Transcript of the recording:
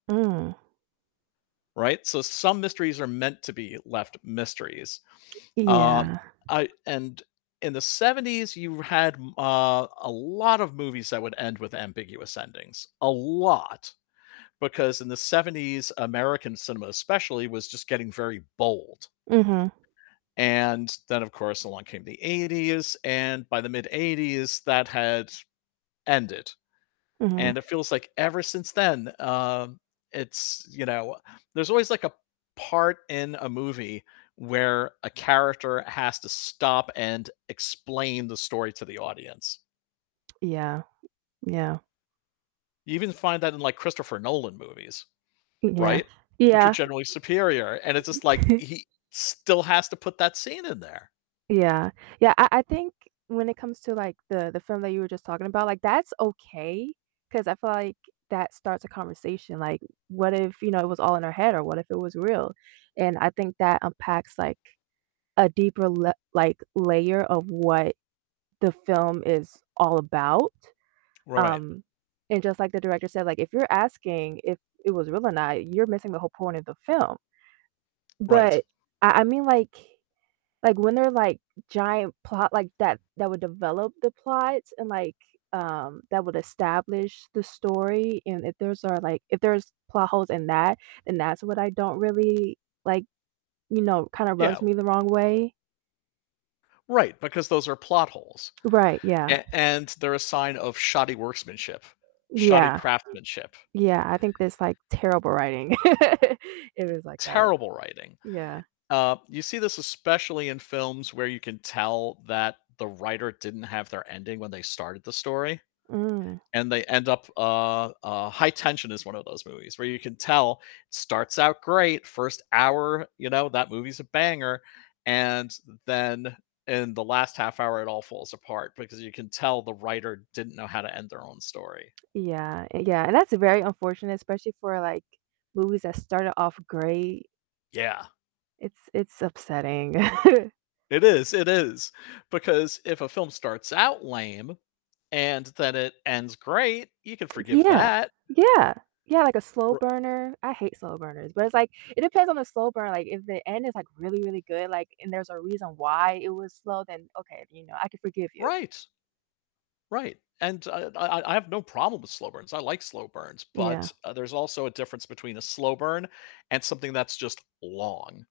Mm. Right? So some mysteries are meant to be left mysteries. Um, Yeah. I and in the '70s you had m uh, a lot of movies that would end with ambiguous endings. A lot. Because in the '70s, American cinema especially, was just getting very bold. Mhm. And then of course, along came the '80s, and by the mid '80s that had ended. Mhm. And it feels like ever since then, um, it's, you know there's always like a part in a movie where a character has to stop and explain the story to the audience. Yeah. Yeah. You even find that in, like, Christopher Nolan movies, Mm yeah. right? Which are Yeah generally superior, and it's just like he still has to put that scene in there. Yeah. Yeah, I I think when it comes to, like, the the film that you were just talking about, like, that's okay 'cause I feel like that starts a conversation. Like, what if, you know, it was all in her head or what if it was real? And I think that unpacks, like, a deeper le like, layer of what the film is all about. Right. Um, and just like the director said, like, if you're asking if it was real or not, you're missing the whole point of the film. Right. But I I mean, like like, when there are, like, giant plot like that that would develop the plot and like, um, that would establish the story, and if there's are, like If there's plot holes in that, then that's what I don't really like, you know, kinda rubs Yeah. me the wrong way. Right, because those are plot holes. Right. Yeah. A and they're a sign of shoddy workmanship, shoddy Yeah. craftsmanship. Yeah. I think that's, like, terrible writing if it was like that. Terrible writing. Yeah. Uh, you see this especially in films where you can tell that the writer didn't have their ending when they started the story. Mm. And they end up uh, uh, High Tension is one of those movies, where you can tell, starts out great, first hour, you know, that movie's a banger, and then in the last half hour it all falls apart because you can tell the writer didn't know how to end their own story. Yeah. Yeah and that's very unfortunate, especially for, like, movies that started off great. Yeah. It's it's upsetting. It is, it is. Because if a film starts out lame and then it ends great, you can forgive Yeah. that. Yeah. Yeah, like a slow R burner. I hate slow burners, but it's like, it depends on the slow burn, like, if the end is, like, really, really good, like, and there's a reason why it was slow, then okay, you know, I can forgive you. Right. Right. And I I I have no problem with slow burns, I like slow burns. Yeah. But, uh, there's also a difference between a slow burn and something that's just long.